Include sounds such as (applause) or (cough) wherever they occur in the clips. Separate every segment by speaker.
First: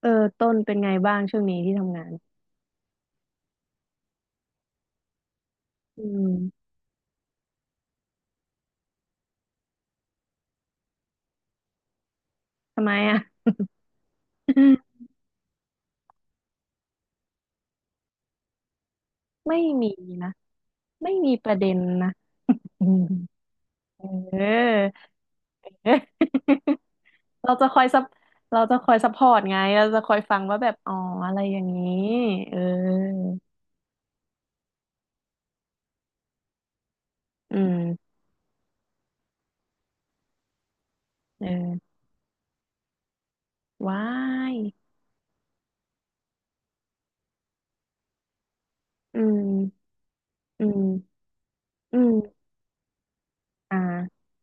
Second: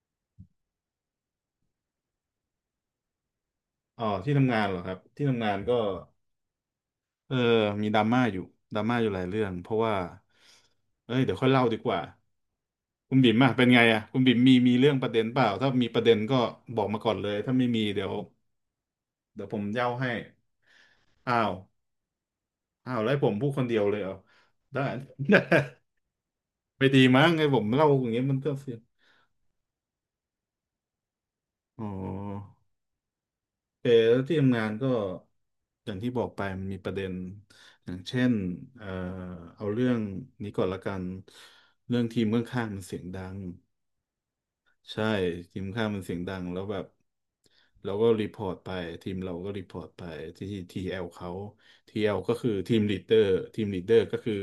Speaker 1: เออต้นเป็นไงบ้างช่วงนี้ที่ทำงาน
Speaker 2: อ๋อที่ทำงานเหรอครับที่ทำงานก็
Speaker 1: อืม
Speaker 2: เออมีดราม่าอยู่ดราม่าอยู่หลายเรื่องเพราะว่าเอ้ยเดี๋ยวค่อยเล่าดีกว่า
Speaker 1: ทำไม
Speaker 2: คุ
Speaker 1: อ่ะ
Speaker 2: ณบิ่มอะเป็นไงอะคุณบิ่มมีเรื่องป
Speaker 1: (laughs)
Speaker 2: ระเด็นเปล่าถ้ามีประเด็นก็บอกมาก่อนเลยถ้าไม่มีเดี๋ยวผ
Speaker 1: ไม่
Speaker 2: มเย่า
Speaker 1: มี
Speaker 2: ให้
Speaker 1: นะไม่มี
Speaker 2: อ้า
Speaker 1: ป
Speaker 2: ว
Speaker 1: ระเด็นนะอื
Speaker 2: อ้าว
Speaker 1: ม
Speaker 2: แล้วให้ผมพูดคนเดียวเลย
Speaker 1: เอ
Speaker 2: เหรอ
Speaker 1: อ
Speaker 2: ได้ (laughs)
Speaker 1: (laughs)
Speaker 2: ไม่ดีมั้งไง
Speaker 1: เรา
Speaker 2: ผม
Speaker 1: จะคอย
Speaker 2: เล่า
Speaker 1: ซั
Speaker 2: อ
Speaker 1: บ
Speaker 2: ย่างเงี้ยมันก็
Speaker 1: เรา
Speaker 2: เสี
Speaker 1: จะ
Speaker 2: ย
Speaker 1: คอยซัพพอร์ตไงเราจะคอยฟังว่าแบบอ๋ออะไรอย่าง
Speaker 2: อ๋
Speaker 1: นี้
Speaker 2: อ
Speaker 1: เออ
Speaker 2: เออแล้วที่ทำงานก็อย่างที่บอกไปมันมีประเด็น
Speaker 1: อื
Speaker 2: อย่าง
Speaker 1: ม
Speaker 2: เช่นเอ่อเอาเรื่องนี้ก่อนละกัน
Speaker 1: เออ
Speaker 2: เรื่องทีมเมืองข้างๆมันเสียงดัง
Speaker 1: ว้าย
Speaker 2: ใช่ทีมข้ามมันเสียงดังแล้วแบบเราก็รีพอร์ตไปทีม
Speaker 1: อื
Speaker 2: เราก็รีพอร์ต
Speaker 1: ม
Speaker 2: ไปที่
Speaker 1: อื
Speaker 2: ที
Speaker 1: ม
Speaker 2: เอลเขาที
Speaker 1: อื
Speaker 2: เอลก็
Speaker 1: ม
Speaker 2: คือทีมลีดเดอร์ทีม
Speaker 1: อ่
Speaker 2: ลีดเดอร์ก็
Speaker 1: า
Speaker 2: คือ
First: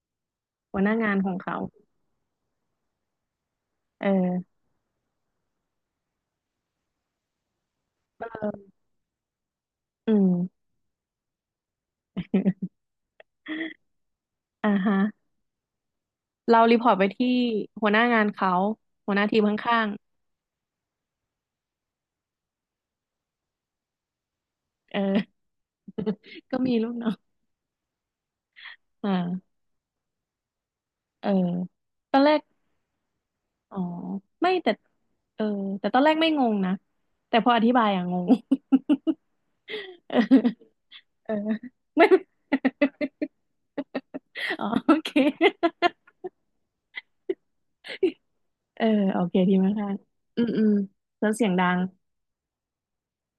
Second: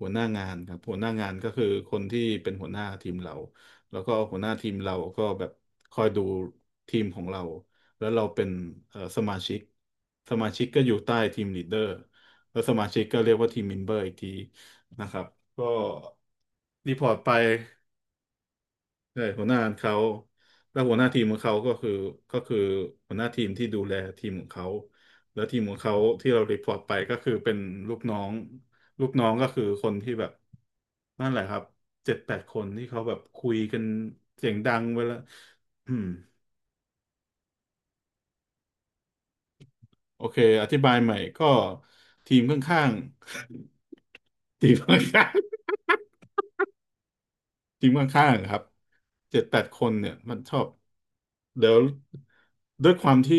Speaker 2: หัวหน้างานครับ
Speaker 1: หัวห
Speaker 2: หั
Speaker 1: น้า
Speaker 2: วหน้า
Speaker 1: งานข
Speaker 2: งา
Speaker 1: อ
Speaker 2: น
Speaker 1: ง
Speaker 2: ก็
Speaker 1: เขา
Speaker 2: คือคนที่เป็นหัวหน้าทีมเราแล้ว
Speaker 1: เ
Speaker 2: ก็หัวหน้า
Speaker 1: ออ
Speaker 2: ทีมเราก็แบบคอยดูทีมของเราแล้วเรา
Speaker 1: เ
Speaker 2: เป็น
Speaker 1: ออ
Speaker 2: สมาชิก
Speaker 1: อืม
Speaker 2: สมาชิกก็อยู่ใต้ทีมลีดเดอร์แล้วสมาชิกก็เรียกว่าทีมเม
Speaker 1: (laughs)
Speaker 2: มเบอร์อีกที
Speaker 1: อ่าฮะ
Speaker 2: นะครับก็
Speaker 1: เรารีพอร์
Speaker 2: รี
Speaker 1: ต
Speaker 2: พ
Speaker 1: ไป
Speaker 2: อร์ต
Speaker 1: ที่
Speaker 2: ไป
Speaker 1: หัวหน้างานเขาหัวห
Speaker 2: ใช่
Speaker 1: น้าทีม
Speaker 2: หัวหน้า
Speaker 1: ข้าง
Speaker 2: เขาแล้วหัวหน้าทีมของเขาก็คือก็คือหัวหน้าทีมที่ดูแลทีมของเขา
Speaker 1: เออ
Speaker 2: แล้วทีมของเขาที่เรา
Speaker 1: (laughs) ก็
Speaker 2: รีพอ
Speaker 1: มี
Speaker 2: ร์ต
Speaker 1: ลู
Speaker 2: ไป
Speaker 1: กน้อ
Speaker 2: ก็
Speaker 1: ง
Speaker 2: คือเป็นลูกน้องลูก
Speaker 1: มา
Speaker 2: น้องก็คือคนที่แบบ
Speaker 1: เอ
Speaker 2: นั่
Speaker 1: อ
Speaker 2: นแหละครับเจ็
Speaker 1: ตอ
Speaker 2: ด
Speaker 1: นแร
Speaker 2: แป
Speaker 1: ก
Speaker 2: ดคนที่เขาแบบคุย
Speaker 1: อ๋อ
Speaker 2: กันเสี
Speaker 1: ไม่
Speaker 2: ยง
Speaker 1: แต่
Speaker 2: ดังเวลา
Speaker 1: เออแต่
Speaker 2: อื
Speaker 1: ตอน
Speaker 2: ม
Speaker 1: แรกไม่งงนะ แต่พออธิบายอะงง
Speaker 2: โอเคอ
Speaker 1: (laughs)
Speaker 2: ธิบายใหม่
Speaker 1: เออ
Speaker 2: ก็
Speaker 1: เออ (laughs) ไม่
Speaker 2: ทีมข้าง
Speaker 1: (laughs)
Speaker 2: ๆ (laughs)
Speaker 1: อ๋อ
Speaker 2: ทีมข
Speaker 1: โอเค
Speaker 2: ้าง
Speaker 1: (laughs)
Speaker 2: ทีมข้างๆอะครับ
Speaker 1: เออโอเค
Speaker 2: เจ็ด
Speaker 1: ดี
Speaker 2: แปด
Speaker 1: มาก
Speaker 2: ค
Speaker 1: ค่ะ
Speaker 2: นเนี่ยมัน
Speaker 1: อืม
Speaker 2: ชอ
Speaker 1: อื
Speaker 2: บ
Speaker 1: มแล้วเสียงดั
Speaker 2: เดี๋ยว
Speaker 1: ง
Speaker 2: ด้วยความที่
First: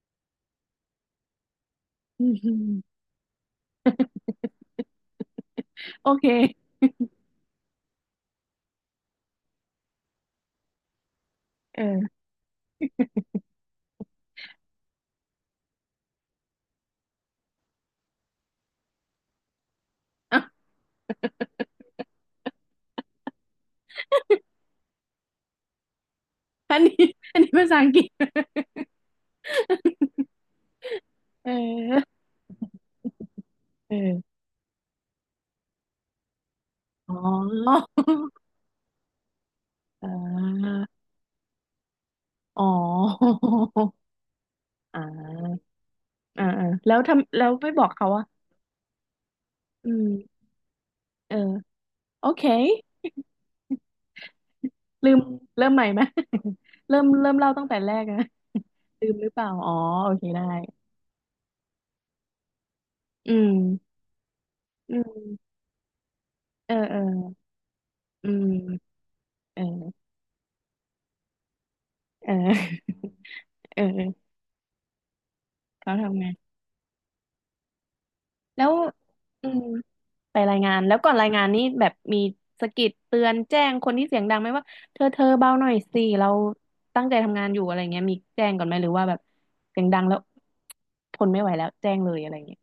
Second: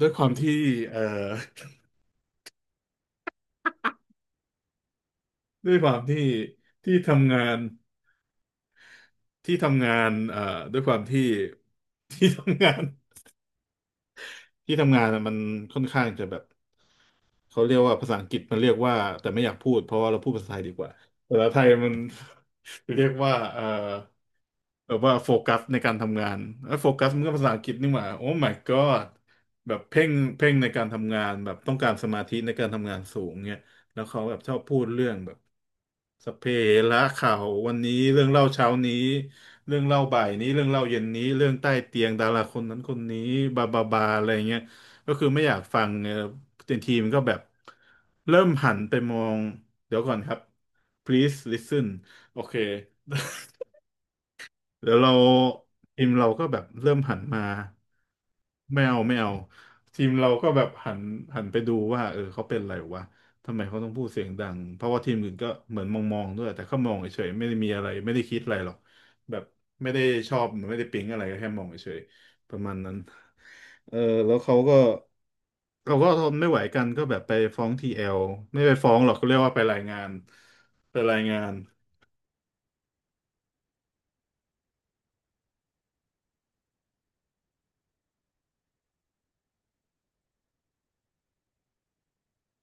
Speaker 2: ด้วยความที่เอ่อ
Speaker 1: (laughs) อืมอืม
Speaker 2: (laughs) ด้วยความ
Speaker 1: โอ
Speaker 2: ที่
Speaker 1: เค
Speaker 2: ที่ทำงานที่ทำงานด้วยความที่
Speaker 1: เออ
Speaker 2: (laughs) ที่ทำงานที่ทำงานอะมันค่อนข้างจะแบบ เขาเรียกว่าภาษาอังกฤษมันเรียกว่าแต่ไม่อยากพูดเพราะว่าเราพูดภาษาไท
Speaker 1: อ่ะ
Speaker 2: ยดีกว่าภาษาไทยมัน (laughs) เรียกว่าแบบว่าโฟกัสในการทำงานเอ้
Speaker 1: อั
Speaker 2: ย
Speaker 1: น
Speaker 2: โฟ
Speaker 1: นี้
Speaker 2: กัสมัน
Speaker 1: (laughs)
Speaker 2: ก็
Speaker 1: อัน
Speaker 2: ภาษา
Speaker 1: นี้
Speaker 2: อัง
Speaker 1: ภา
Speaker 2: กฤษ
Speaker 1: ษาอั
Speaker 2: นี่
Speaker 1: งก
Speaker 2: ห
Speaker 1: ฤ
Speaker 2: ว่า
Speaker 1: ษ
Speaker 2: โอ้ my god แบบเพ่งเพ่งในการทำงาน
Speaker 1: (laughs)
Speaker 2: แบ
Speaker 1: เออ
Speaker 2: บต้องการสมาธิในการทำงานสูงเนี่ยแล้วเขา
Speaker 1: เออ
Speaker 2: แบบชอบพูดเรื่องแบบสัพเพเหระ
Speaker 1: อ๋อ
Speaker 2: ข่าววันนี้เรื่อง
Speaker 1: (laughs)
Speaker 2: เล่าเช้านี้เรื่องเล่า
Speaker 1: อ่
Speaker 2: บ่ายนี้เรื่อง
Speaker 1: า
Speaker 2: เล่าเย็นนี้เรื่องใต้เตียงดาราค
Speaker 1: อ๋
Speaker 2: นนั้นคนนี้บาบา
Speaker 1: อ
Speaker 2: บาอะไรเงี้ย
Speaker 1: อ่
Speaker 2: ก็คือไม่อยาก
Speaker 1: า
Speaker 2: ฟังเออ
Speaker 1: อ่าอ่า
Speaker 2: ที
Speaker 1: แล้ว
Speaker 2: มก็แบ
Speaker 1: ทำ
Speaker 2: บ
Speaker 1: แล้วไม่บอกเขาว่า
Speaker 2: เริ่มหันไปมอง
Speaker 1: อื
Speaker 2: เดี๋ยวก่อนครับ
Speaker 1: มเอ
Speaker 2: please
Speaker 1: อ
Speaker 2: listen
Speaker 1: โอ
Speaker 2: โอ
Speaker 1: เค
Speaker 2: เค แล้ว
Speaker 1: ลื
Speaker 2: เรา
Speaker 1: มเริ่มใหม่ไหม
Speaker 2: ทีมเราก็แบบ
Speaker 1: (laughs)
Speaker 2: เริ่
Speaker 1: เริ่
Speaker 2: ม
Speaker 1: ม
Speaker 2: หัน
Speaker 1: เริ่ม
Speaker 2: มา
Speaker 1: เล่าตั้งแต่แรกนะ
Speaker 2: ไม่เอา
Speaker 1: (laughs) ลื
Speaker 2: ไม่
Speaker 1: มหรื
Speaker 2: เอา
Speaker 1: อเปล่าอ๋อ
Speaker 2: ที
Speaker 1: โอ
Speaker 2: ม
Speaker 1: เค
Speaker 2: เรา
Speaker 1: ได้
Speaker 2: ก็แบบหันไปดูว่าเออเขาเป็นอะไรวะ
Speaker 1: อื
Speaker 2: ทำไมเขาต้อง
Speaker 1: ม
Speaker 2: พูดเสียงดังเพราะ
Speaker 1: อื
Speaker 2: ว่าทีมอื่นก็
Speaker 1: ม
Speaker 2: เหมือนมองด้วยแต่
Speaker 1: เออ
Speaker 2: เขามอ
Speaker 1: เอ
Speaker 2: ง
Speaker 1: อ
Speaker 2: เฉยๆไม่ได้มีอะไรไม่ได้
Speaker 1: อื
Speaker 2: คิดอะไรหรอก
Speaker 1: ม
Speaker 2: แบบ
Speaker 1: เอ
Speaker 2: ไม่ได้
Speaker 1: อ
Speaker 2: ชอบหรือไม่ได้ปิ๊งอะไรก็แค่มองเฉย
Speaker 1: เออ
Speaker 2: ๆประมาณนั้น
Speaker 1: (laughs) เออ
Speaker 2: เออแล้วเขาก็
Speaker 1: เขา
Speaker 2: เขาก็
Speaker 1: ทำ
Speaker 2: ท
Speaker 1: ไง
Speaker 2: นไม่ไหวกันก็แบบไปฟ้องทีเอลไม่
Speaker 1: แล้ว
Speaker 2: ไปฟ้องหรอกเขาเรียก
Speaker 1: อื
Speaker 2: ว่าไป
Speaker 1: ม
Speaker 2: รายงาน
Speaker 1: ไปรายงานแล้
Speaker 2: ไป
Speaker 1: วก่อน
Speaker 2: ราย
Speaker 1: ราย
Speaker 2: งา
Speaker 1: งาน
Speaker 2: น
Speaker 1: นี่แบบมีสะกิดเตือนแจ้งคนที่เสียงดังไหมว่าเธอเบาหน่อยสิเราตั้งใจทำงานอยู่อะไรเงี้ยมีแจ้งก่อนไหมหรือว่าแบบเสียงดังแล้วทนไม่ไหวแล้วแจ้งเลยอะไรเงี้ย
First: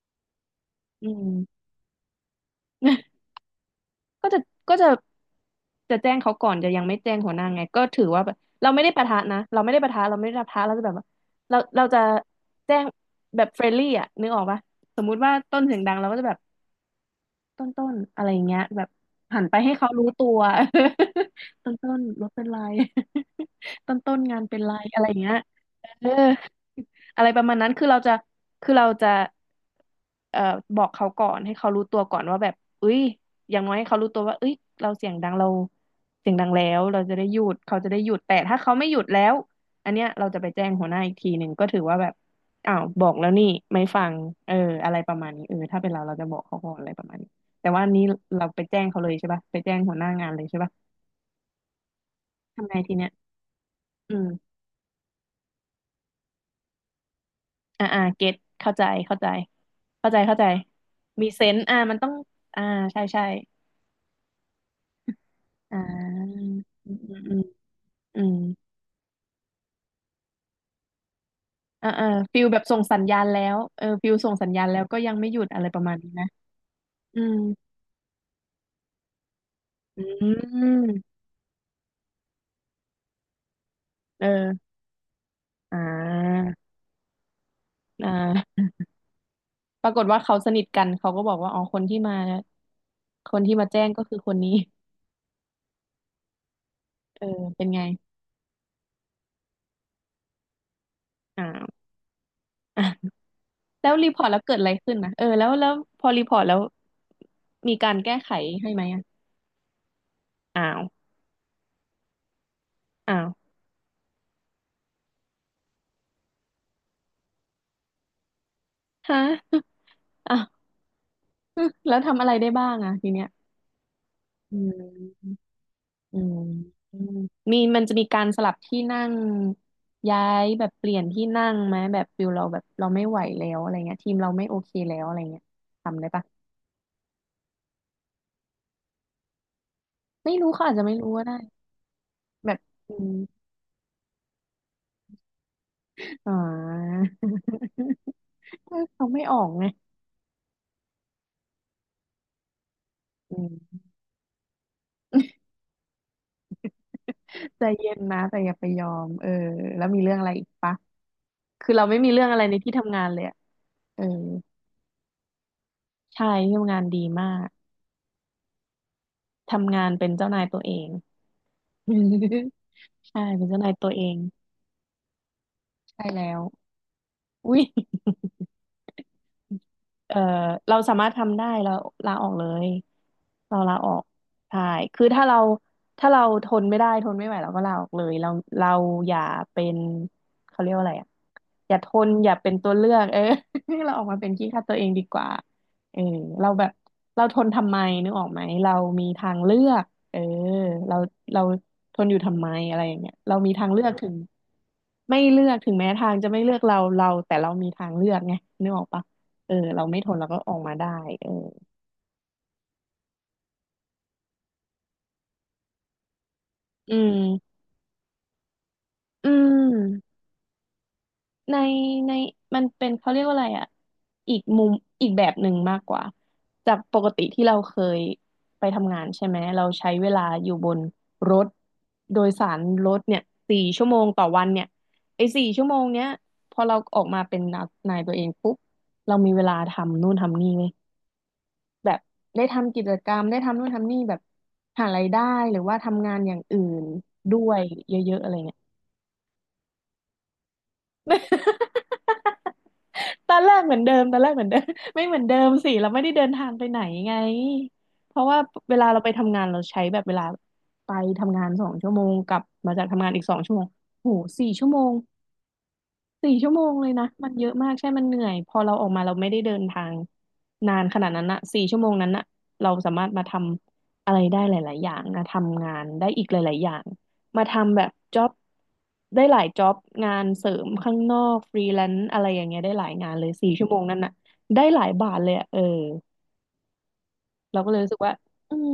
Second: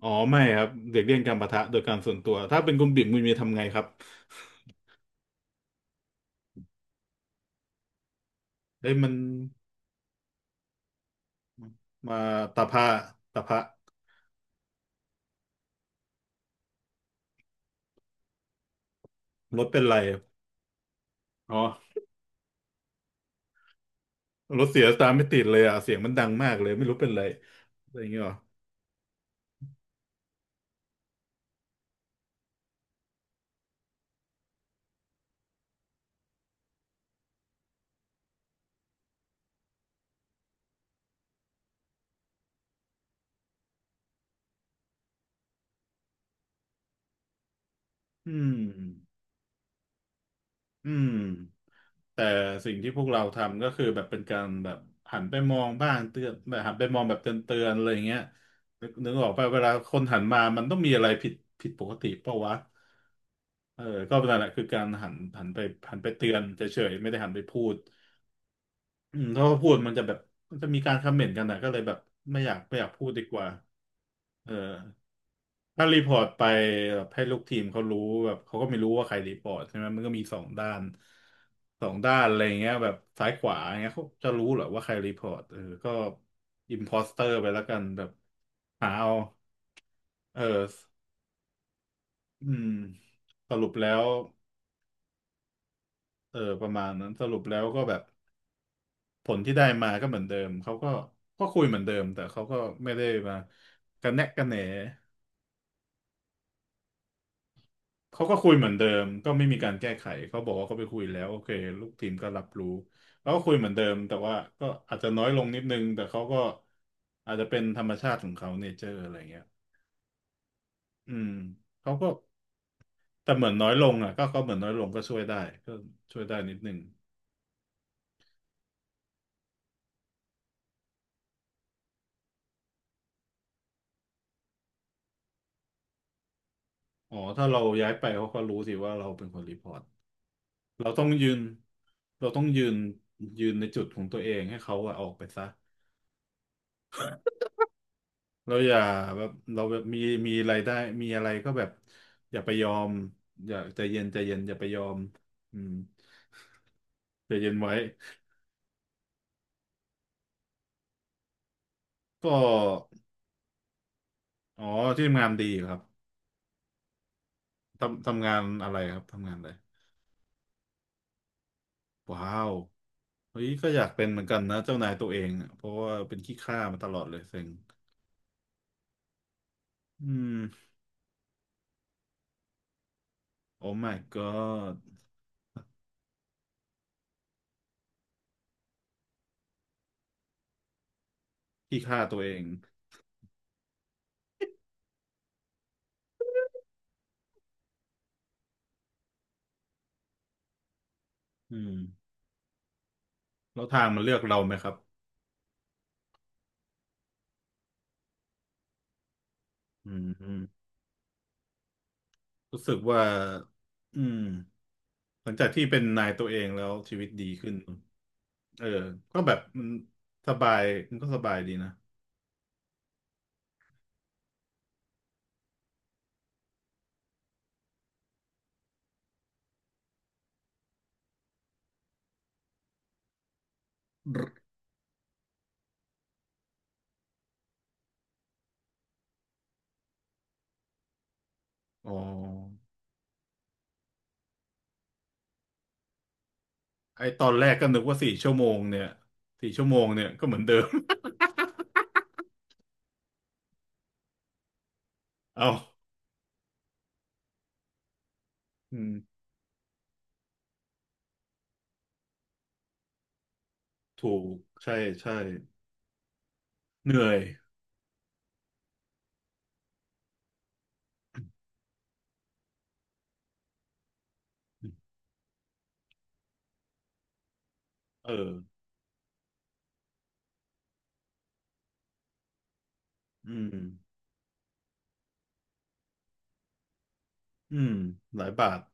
Speaker 2: อ๋อไม่ครับเด็ก
Speaker 1: อื
Speaker 2: เลี่ยง
Speaker 1: ม
Speaker 2: การปะทะโดยการส่วนตัวถ้าเป็นคุณบิ่มคุณมี
Speaker 1: (laughs)
Speaker 2: ทำไงครับ
Speaker 1: ก็จะก็จะจะแจ้งเขาก่อนจะยังไม่แจ้งหัวหน้าไงก็ถือว่าแบบเราไม่ได้
Speaker 2: เฮ้ย
Speaker 1: ปะ
Speaker 2: มัน
Speaker 1: ทะนะเราไม่ได้ปะทะเราไม่ได้ปะทะเราจะแบบว่าเราจะ
Speaker 2: มาตะ
Speaker 1: แจ้
Speaker 2: พะ
Speaker 1: ง
Speaker 2: ตะ
Speaker 1: แบบ
Speaker 2: พะ
Speaker 1: เฟรนลี่อ่ะนึกออกปะสมมุติว่าต้นเสียงดังเราก็จะแบบ ต้นต้นอะไรอย่างเงี้ยแบบหันไป
Speaker 2: รถ
Speaker 1: ให้
Speaker 2: เป็น
Speaker 1: เขา
Speaker 2: ไร
Speaker 1: รู้ตัว
Speaker 2: อ๋อ
Speaker 1: (laughs) ต้นต้นรถเป็นไร (laughs) ต้นต้นงานเป็
Speaker 2: ร
Speaker 1: น
Speaker 2: ถ
Speaker 1: ไร
Speaker 2: เสียส
Speaker 1: อะไร
Speaker 2: ตา
Speaker 1: อ
Speaker 2: ร์ท
Speaker 1: ย่าง
Speaker 2: ไม่
Speaker 1: เงี้ย
Speaker 2: ติดเลยอ่ะเสียง
Speaker 1: เอ
Speaker 2: มั
Speaker 1: อ
Speaker 2: นดังมากเลยไม่รู้เป็น
Speaker 1: อะ
Speaker 2: ไร
Speaker 1: ไรประมาณนั้นคือ
Speaker 2: อะไร
Speaker 1: เรา
Speaker 2: อย่าง
Speaker 1: จะ
Speaker 2: เงี้ยเหรอ
Speaker 1: คือเราจะเอ่อบอกเขาก่อนให้เขารู้ตัวก่อนว่าแบบเอ้ยอย่างน้อยให้เขารู้ตัวว่าเอ้ยเราเสียงดังเราเสียงดังแล้วเราจะได้หยุดเขาจะได้หยุดแต่ถ้าเขาไม่หยุดแล้วอันเนี้ยเราจะไปแจ้งหัวหน้าอีกทีหนึ่งก็ถือว่าแบบอ้าวบอกแล้วนี่ไม่ฟังเอออะไรประมาณนี้เออถ้าเป็นเราเราจะบอกเขาก่อนอะไรประมาณนี้แต่ว่าอันนี้
Speaker 2: อื
Speaker 1: เราไปแจ้งเขาเลย
Speaker 2: ม
Speaker 1: ใช่ปะไปแจ้งหัวหน้างานเลยใช่ปะ
Speaker 2: อืมแต่
Speaker 1: ทำ
Speaker 2: สิ่
Speaker 1: ไง
Speaker 2: งที่
Speaker 1: ที
Speaker 2: พว
Speaker 1: เนี้
Speaker 2: ก
Speaker 1: ย
Speaker 2: เราทำก็คือแบบ
Speaker 1: อื
Speaker 2: เป็น
Speaker 1: ม
Speaker 2: การแบบหันไปมองบ้างเตือนแบบหันไปมองแบบเตือนอะ
Speaker 1: อ่า
Speaker 2: ไรอ
Speaker 1: อ่า
Speaker 2: ย่างเงี้ย
Speaker 1: เก็ตเข้าใจ
Speaker 2: นึก
Speaker 1: เข้า
Speaker 2: อ
Speaker 1: ใจ
Speaker 2: อกป่ะเวลาคน
Speaker 1: เข้า
Speaker 2: หั
Speaker 1: ใจ
Speaker 2: น
Speaker 1: เข้า
Speaker 2: มา
Speaker 1: ใจ
Speaker 2: มันต้องมีอะไร
Speaker 1: มี
Speaker 2: ผิด
Speaker 1: เซนส์
Speaker 2: ผิด
Speaker 1: อ่า
Speaker 2: ปก
Speaker 1: มัน
Speaker 2: ติ
Speaker 1: ต้อง
Speaker 2: เปล่าวะ
Speaker 1: อ่าใช่ใช่
Speaker 2: เออก็นั่นแหละคือการหันไป
Speaker 1: อ่
Speaker 2: หันไปเตือน
Speaker 1: า
Speaker 2: เฉ
Speaker 1: อื
Speaker 2: ย
Speaker 1: ม
Speaker 2: ๆไม่
Speaker 1: อื
Speaker 2: ได้
Speaker 1: ม
Speaker 2: หัน
Speaker 1: อื
Speaker 2: ไป
Speaker 1: ม
Speaker 2: พูด
Speaker 1: อืม
Speaker 2: อืมถ้าว่าพูดมันจะแบบมันจะมีการคอมเมนต์กันนะก็เลย
Speaker 1: อ่า
Speaker 2: แบบ
Speaker 1: อ่า
Speaker 2: ไม่
Speaker 1: ฟิล
Speaker 2: อยา
Speaker 1: แบ
Speaker 2: ก
Speaker 1: บ
Speaker 2: ไม่
Speaker 1: ส่ง
Speaker 2: อยาก
Speaker 1: สัญ
Speaker 2: พูด
Speaker 1: ญา
Speaker 2: ดี
Speaker 1: ณ
Speaker 2: ก
Speaker 1: แล้
Speaker 2: ว่า
Speaker 1: วเออฟิลส่งสั
Speaker 2: เอ
Speaker 1: ญ
Speaker 2: อ
Speaker 1: ญาณแล้วก็ยังไม่หยุดอะไรประ
Speaker 2: ถ้า
Speaker 1: มาณ
Speaker 2: รีพ
Speaker 1: นี้
Speaker 2: อร์
Speaker 1: นะ
Speaker 2: ตไปแบบ
Speaker 1: อื
Speaker 2: ให้
Speaker 1: ม
Speaker 2: ลูกทีมเขารู้แบบเขาก็ไม่รู้ว่าใครรีพอร์ตใช่ไหมมั
Speaker 1: อื
Speaker 2: นก็มีสองด้าน
Speaker 1: ม
Speaker 2: สองด้านอะไรอย่างเงี้ยแบบซ้ายขวาอย่างเงี้ยเขาจะรู้เหรอ
Speaker 1: เออ
Speaker 2: ว่าใครรีพอร์ตเออ
Speaker 1: อ่
Speaker 2: ก็
Speaker 1: า
Speaker 2: อิมพอสเตอร์ไปแล้วกันแบ
Speaker 1: อ่
Speaker 2: บ
Speaker 1: า
Speaker 2: หาเอา
Speaker 1: ปรากฏว่าเขา
Speaker 2: เอ
Speaker 1: สนิท
Speaker 2: อ
Speaker 1: กันเขาก็บอกว่าอ๋อคนที่มา
Speaker 2: อืม
Speaker 1: คน
Speaker 2: ส
Speaker 1: ที่มา
Speaker 2: รุป
Speaker 1: แจ้
Speaker 2: แล้
Speaker 1: งก็
Speaker 2: ว
Speaker 1: คือคนนี้
Speaker 2: เออประมาณนั้น
Speaker 1: เอ
Speaker 2: ส
Speaker 1: อ
Speaker 2: รุปแล้
Speaker 1: เป็
Speaker 2: ว
Speaker 1: นไง
Speaker 2: ก็แบบผลที่ได้มาก็เหมือนเดิมเขาก็
Speaker 1: อ่า
Speaker 2: ก็คุย
Speaker 1: (laughs)
Speaker 2: เหมื
Speaker 1: ว
Speaker 2: อนเดิมแต่เขาก็
Speaker 1: อ่ะ
Speaker 2: ไม่ได้มา
Speaker 1: แล้วรี
Speaker 2: กัน
Speaker 1: พอ
Speaker 2: แนะ
Speaker 1: ร์ตแล้ว
Speaker 2: กันแห
Speaker 1: เกิ
Speaker 2: น
Speaker 1: ดอะไรขึ้นนะเออแล้วแล้วพอรีพอร์ตแล้วมีการแก้
Speaker 2: เขา
Speaker 1: ไข
Speaker 2: ก็คุยเหมื
Speaker 1: ให้
Speaker 2: อน
Speaker 1: ไหม
Speaker 2: เดิมก็ไม่มีการแก้ไขเขาบอก
Speaker 1: อ้า
Speaker 2: ว่าเขา
Speaker 1: ว
Speaker 2: ไปคุยแล้วโอเคลูกทีมก็รับรู้
Speaker 1: อ้าว
Speaker 2: เขาก็คุยเหมือนเดิมแต่ว่าก็อาจจะน้อยลงนิดนึงแต่เขาก็อาจจะเป็นธรรมชาติของเขาเนเจอร์อะ
Speaker 1: ฮะ
Speaker 2: ไรเงี้ย
Speaker 1: (laughs) อ้าว
Speaker 2: อืมเขา
Speaker 1: แล้ว
Speaker 2: ก็
Speaker 1: ทำอะไรได้บ้างอ่ะทีเนี้ย
Speaker 2: แต่เหมือนน้อยลงอ่ะก็เขาเหมื
Speaker 1: อื
Speaker 2: อนน้อยลงก็ช่วยได้
Speaker 1: ม
Speaker 2: ก็
Speaker 1: อื
Speaker 2: ช่วยได้
Speaker 1: ม
Speaker 2: นิดนึง
Speaker 1: อืมมีมันจะมีการสลับที่นั่งย้ายแบบเปลี่ยนที่นั่งไหมแบบฟิลเราแบบเราไม่ไหวแล้วอะไรเงี้ยทีมเราไม่โอเคแล้วอะไรเงี้ยทำได้ปะ
Speaker 2: อ๋อถ้าเราย้ายไปเขาก็รู้สิว่าเราเป็นคนรีพอร์ต
Speaker 1: ไม่รู้เขาอาจจะ
Speaker 2: เรา
Speaker 1: ไม่
Speaker 2: ต้อ
Speaker 1: รู้
Speaker 2: ง
Speaker 1: ก็
Speaker 2: ยื
Speaker 1: ได้
Speaker 2: นเราต้อง
Speaker 1: แบบ
Speaker 2: ยืน
Speaker 1: อืม
Speaker 2: ยืนในจุดของตัวเองให้เขาอะออกไปซะ
Speaker 1: อ๋อ (laughs)
Speaker 2: เราอย่า
Speaker 1: เขา
Speaker 2: แบ
Speaker 1: ไม่
Speaker 2: บ
Speaker 1: ออก
Speaker 2: เรา
Speaker 1: ไง
Speaker 2: แบบมีมีอะไรได้มีอะไรก็แบบอย่าไปยอม
Speaker 1: อื
Speaker 2: อย่า
Speaker 1: ม
Speaker 2: ใจเย็นใจเย็นอย่าไปยอมอืมใจเย็น
Speaker 1: ใจ
Speaker 2: ไว้
Speaker 1: เย็นนะแต่อย่าไปยอมเออแล้วมีเรื่องอะไรอีกปะคือเราไม่มีเรื่อง
Speaker 2: ก็
Speaker 1: อะไรในที่ทำงานเลยอะเออ
Speaker 2: อ๋อที่ทำงานดีครับ
Speaker 1: ใช่ที่ทำงานดีมาก
Speaker 2: ทำงานอะไรครับทำงานอะไร
Speaker 1: ทำงานเป็นเจ้านายตัวเอง
Speaker 2: ว้าว
Speaker 1: (laughs) ใช่
Speaker 2: เฮ้
Speaker 1: เป็น
Speaker 2: ย
Speaker 1: เจ้า
Speaker 2: ก็
Speaker 1: นาย
Speaker 2: อยา
Speaker 1: ตั
Speaker 2: ก
Speaker 1: วเอ
Speaker 2: เป็นเห
Speaker 1: ง
Speaker 2: มือนกันนะเจ้านายตัวเองอะเพราะว่า
Speaker 1: ใช่
Speaker 2: เป็น
Speaker 1: แล้
Speaker 2: ขี้
Speaker 1: ว
Speaker 2: ข้ามาตลอดเลยเซ็ง
Speaker 1: อุ้ย
Speaker 2: อื
Speaker 1: เอ่อ
Speaker 2: ม
Speaker 1: เราสามารถทำได้เราลาออกเลยเรา
Speaker 2: โอ้
Speaker 1: ลาออ
Speaker 2: my
Speaker 1: กใช่
Speaker 2: god
Speaker 1: คือถ้าเราถ้าเราทนไม่ได้ทนไม่ไหวเราก็ลาออกเลยเราอย่าเป็นเขาเรียกว่าอะไรอ่ะอย่า
Speaker 2: ขี้
Speaker 1: ท
Speaker 2: ข้า
Speaker 1: น
Speaker 2: ตัว
Speaker 1: อ
Speaker 2: เอ
Speaker 1: ย่า
Speaker 2: ง
Speaker 1: เป็นตัวเลือกเออ (laughs) เราออกมาเป็นขี้ข้าตัวเองดีกว่าเออเราแบบเราทนทำไมนึกออกไหมเรามีทางเลือกเออเราเรา
Speaker 2: อืม
Speaker 1: ทนอยู่ทำไมอะไรอย่างเงี้ยเรามี
Speaker 2: แล้
Speaker 1: ทา
Speaker 2: ว
Speaker 1: ง
Speaker 2: ทา
Speaker 1: เลือ
Speaker 2: ง
Speaker 1: ก
Speaker 2: มัน
Speaker 1: ถึ
Speaker 2: เลื
Speaker 1: ง
Speaker 2: อกเราไหมครับ
Speaker 1: ไม่เลือกถึงแม้ทางจะไม่เลือกเราเราแต่เรามีทางเลือกไงนึกออกปะ เออเรา
Speaker 2: อื
Speaker 1: ไม่
Speaker 2: ม
Speaker 1: ทนเรา
Speaker 2: อื
Speaker 1: ก็
Speaker 2: ม
Speaker 1: ออกมาได้เออ
Speaker 2: รู้สึกว่าอืม หลังจากที่เป็นนายตัวเองแล้ว
Speaker 1: อื
Speaker 2: ชีวิตดี
Speaker 1: ม
Speaker 2: ขึ้นเออก็
Speaker 1: อื
Speaker 2: แบบมัน
Speaker 1: ม
Speaker 2: สบายมันก็สบายดี
Speaker 1: ใน
Speaker 2: นะ
Speaker 1: ในมันเป็นเขาเรียกว่าอะไรอ่ะอีกมุมอีกแบบหนึ่งมากกว่าจากปกติที่เราเคยไปทำงานใช่ไหมเราใช้เวลาอยู่บนรถโดยสารรถเนี่ยสี่ชั่วโมงต่อวันเนี่ยไอ้สี่ชั่วโมงเนี้ยพอเราออกมาเป็นนายตัวเองปุ๊บเรามีเวลาทำนู่นทำนี่เลย
Speaker 2: อ๋
Speaker 1: แบ
Speaker 2: อ
Speaker 1: บได้ทำกิจกรรมได้ทำนู่นทำนี่แบบหารายได้หรือว่าทำงานอย่างอื่น
Speaker 2: ไอตอน
Speaker 1: ด้
Speaker 2: แร
Speaker 1: ว
Speaker 2: ก
Speaker 1: ย
Speaker 2: ก็นึก
Speaker 1: เย
Speaker 2: ว่าสี่
Speaker 1: อะๆอะ
Speaker 2: ชั่
Speaker 1: ไร
Speaker 2: วโม
Speaker 1: เงี้
Speaker 2: ง
Speaker 1: ย (laughs)
Speaker 2: เนี่ยสี่ชั่วโมงเนี่ยก็เหมือนเดิม
Speaker 1: ตอนแรกเหมือนเดิมตอนแรกเหมือนเดิม (laughs) ไม่เหมือนเดิ
Speaker 2: (laughs) เอา
Speaker 1: มสิเราไม่ได้เดินทางไปไหนไงเพราะว่าเว
Speaker 2: อื
Speaker 1: ลา
Speaker 2: ม
Speaker 1: เราไปทำงานเราใช้แบบเวลาไปทำงานสองชั่วโมงกลับมาจากทำงานอีกสองชั่วโมง
Speaker 2: ถู
Speaker 1: โห
Speaker 2: ก
Speaker 1: สี่ชั่ว
Speaker 2: ใช่
Speaker 1: โมง
Speaker 2: ใช่
Speaker 1: สี่ชั่วโมงเล
Speaker 2: เห
Speaker 1: ย
Speaker 2: นื่
Speaker 1: นะ
Speaker 2: อย
Speaker 1: มันเยอะมากใช่มันเหนื่อยพอเราออกมาเราไม่ได้เดินทางนานขนาดนั้นอะสี่ชั่วโมงนั้นนะเราสามารถมาทำอะไรได้หลายๆอย่างนะทำงานได้อีกหลายๆอย่างมาทำแบบ
Speaker 2: เอ
Speaker 1: จ็อ
Speaker 2: อ
Speaker 1: บได้หลายจ็อบงานเสริมข้างนอกฟรีแลนซ์อะไรอย่างเงี้ยได้หลายงานเลย
Speaker 2: อื
Speaker 1: สี่
Speaker 2: ม
Speaker 1: ชั่วโมงนั้นอะได้หลายบาทเลยอะเออ
Speaker 2: อื
Speaker 1: เราก็
Speaker 2: ม
Speaker 1: เลยรู้สึกว่า
Speaker 2: หลายบา
Speaker 1: อื
Speaker 2: ท
Speaker 1: ม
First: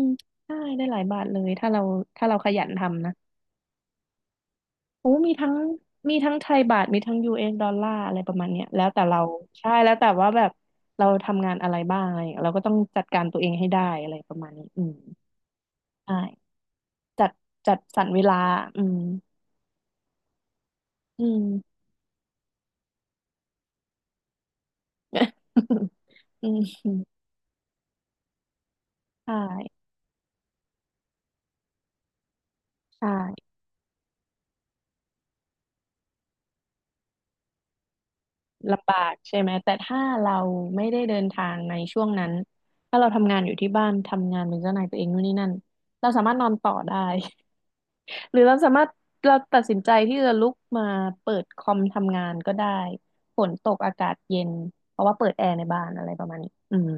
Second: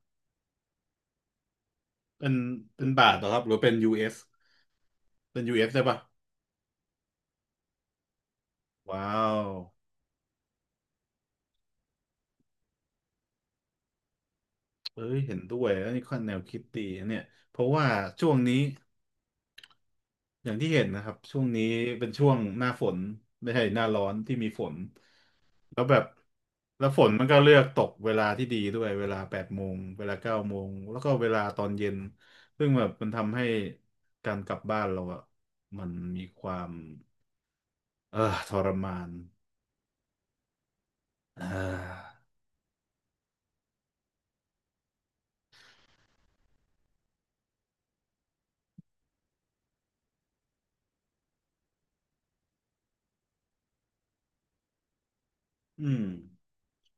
Speaker 1: ใช่ได้หลายบาทเลยถ้าเราถ้า
Speaker 2: เป็น
Speaker 1: เราขยัน
Speaker 2: เป็น
Speaker 1: ทำ
Speaker 2: บา
Speaker 1: นะ
Speaker 2: ทเหรอครับหรือเป็น US เอ
Speaker 1: โอ้
Speaker 2: ส
Speaker 1: มี
Speaker 2: เป็น
Speaker 1: ทั้ง
Speaker 2: US ได้ปะ
Speaker 1: มีทั้งไทยบาทมีทั้งยูเอสดอลลาร์อะไรประมาณเนี้ยแล้วแต่
Speaker 2: ว้า
Speaker 1: เรา
Speaker 2: ว
Speaker 1: ใช่แล้วแต่ว่าแบบเราทำงานอะไรบ้างอะไรอย่างเงี้ยเราก็ต้องจัดการตัวเองให้ได้อะไรประมาณนี้อืม
Speaker 2: เอ้ยเห็นด้วยอันนี้
Speaker 1: ใช่
Speaker 2: ค่อนแนวคิดดีนะเนี่ย
Speaker 1: จัด
Speaker 2: เพราะ
Speaker 1: จัด
Speaker 2: ว่า
Speaker 1: สรรเว
Speaker 2: ช่ว
Speaker 1: ลา
Speaker 2: งนี้
Speaker 1: อืม
Speaker 2: อย่างที่เห็นนะครับ
Speaker 1: อื
Speaker 2: ช่
Speaker 1: ม
Speaker 2: วงนี้เป็นช่วงหน้าฝนไม่ใช่หน้าร้อนที่มีฝนแล้วแบบ
Speaker 1: (laughs) อื
Speaker 2: แล้วฝน
Speaker 1: ม
Speaker 2: มันก็เลือกตกเวลาที่ดีด้วยเวลา
Speaker 1: ใช
Speaker 2: 8 โมง
Speaker 1: ่
Speaker 2: เวลา9 โมงแล้วก็เวลาตอนเย็นซึ่งแบบมันทำให้
Speaker 1: ใช่
Speaker 2: การกลับบ้านเราอะมันมีความเออทร
Speaker 1: ลำบา
Speaker 2: มาน
Speaker 1: กใช่ไหม แต่ถ้าเราไม่ได้เดินทา
Speaker 2: อ่
Speaker 1: งในช่วง
Speaker 2: า
Speaker 1: นั้น ถ้าเราทำงานอยู่ที่บ้านทำงานเป็นเจ้านายตัวเองนู่นนี่นั่นเราสามารถนอนต่อได้ หรือเราสามารถเราตัดสินใจที่จะลุกมาเปิดคอมทำงานก็ได้ฝนตกอากาศเย็นเพราะว่าเปิดแอร์ในบ้าน
Speaker 2: อืม
Speaker 1: อะไรประมาณนี้อืม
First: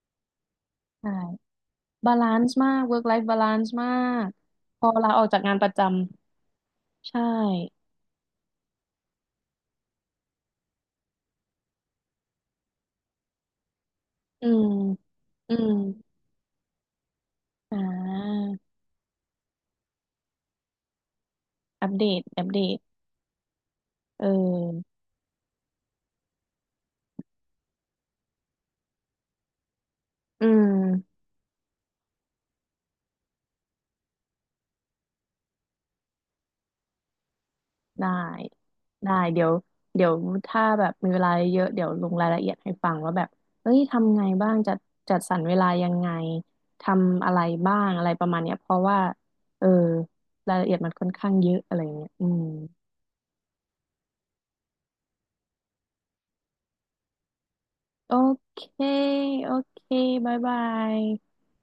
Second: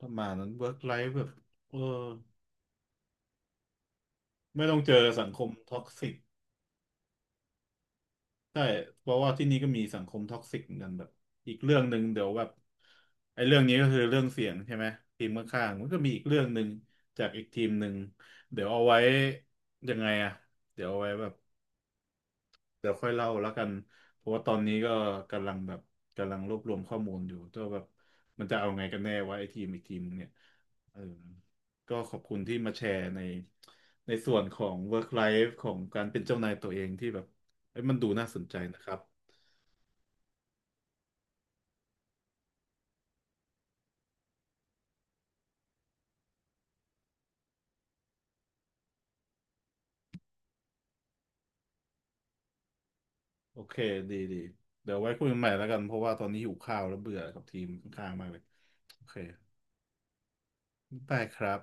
Speaker 2: ประมาณนั้นเวิร์กไล
Speaker 1: ใช่
Speaker 2: ฟ์แบบเออ
Speaker 1: บาลานซ์มาก work life balance มาก
Speaker 2: ไม่ต้อ
Speaker 1: พ
Speaker 2: ง
Speaker 1: อ
Speaker 2: เจอ
Speaker 1: ลาออ
Speaker 2: สั
Speaker 1: ก
Speaker 2: ง
Speaker 1: จา
Speaker 2: ค
Speaker 1: ก
Speaker 2: ม
Speaker 1: งานประ
Speaker 2: ท็
Speaker 1: จ
Speaker 2: อกซิก
Speaker 1: ำใช่
Speaker 2: ใช่เพราะว่าที่นี่ก็มีสังคมท็อกซิกเหมือนกันแบบอีกเรื่องหนึ่งเดี๋ยวแบบไอ้เรื่องนี้ก็คือเรื่องเสี
Speaker 1: อื
Speaker 2: ยง
Speaker 1: ม
Speaker 2: ใช่ไหมทีม
Speaker 1: อื
Speaker 2: ข้าง
Speaker 1: ม
Speaker 2: ๆมันก็มีอีกเรื่องหนึ่งจากอีกทีม
Speaker 1: อ่
Speaker 2: หนึ่ง
Speaker 1: า
Speaker 2: เดี๋ยวเอาไว้ยังไงอะเดี๋ยวเอาไว้แบบ
Speaker 1: อัปเดตอัปเดต
Speaker 2: เดี๋ยวค่อยเล่าแล้วกัน
Speaker 1: เ
Speaker 2: เพราะว่าตอนนี้
Speaker 1: ออ
Speaker 2: ก็กำลังแบบกำลังรวบรวมข้อมูลอยู่ตัวแบบมันจะเอาไงกันแน่ว่าไอ้ทีมอีกทีมเนี่ย
Speaker 1: อืม
Speaker 2: เออก็ขอบคุณที่มาแชร์ในในส่วนของ work life ของการเป็นเจ้านายตัวเองที่แบบเอ้ยมันดู
Speaker 1: ได้
Speaker 2: น่าสนใจนะครับ
Speaker 1: ได้เดี๋ยวเดี๋ยวถ้าแบบมีเวลาเยอะเดี๋ยวลงรายละเอียดให้ฟังว่าแบบเอ้ยทำไงบ้างจัดสรรเวลายังไงทำอะไรบ้างอะไรประมาณเนี้ยเพราะว่าเออรายละเอียดมันค่อนข้างเยอะอะไรเงี้ยอืม
Speaker 2: โอเคดีเดี๋ยวไว้คุยกันใหม่แล้วกันเพราะว่าตอนนี้หิวข้าวแล้วเบื่อกับทีมข้า
Speaker 1: โอ
Speaker 2: งๆมากเลย
Speaker 1: เค
Speaker 2: โอเค
Speaker 1: โอเคบ๊ายบา
Speaker 2: ได้ค
Speaker 1: ย
Speaker 2: รับ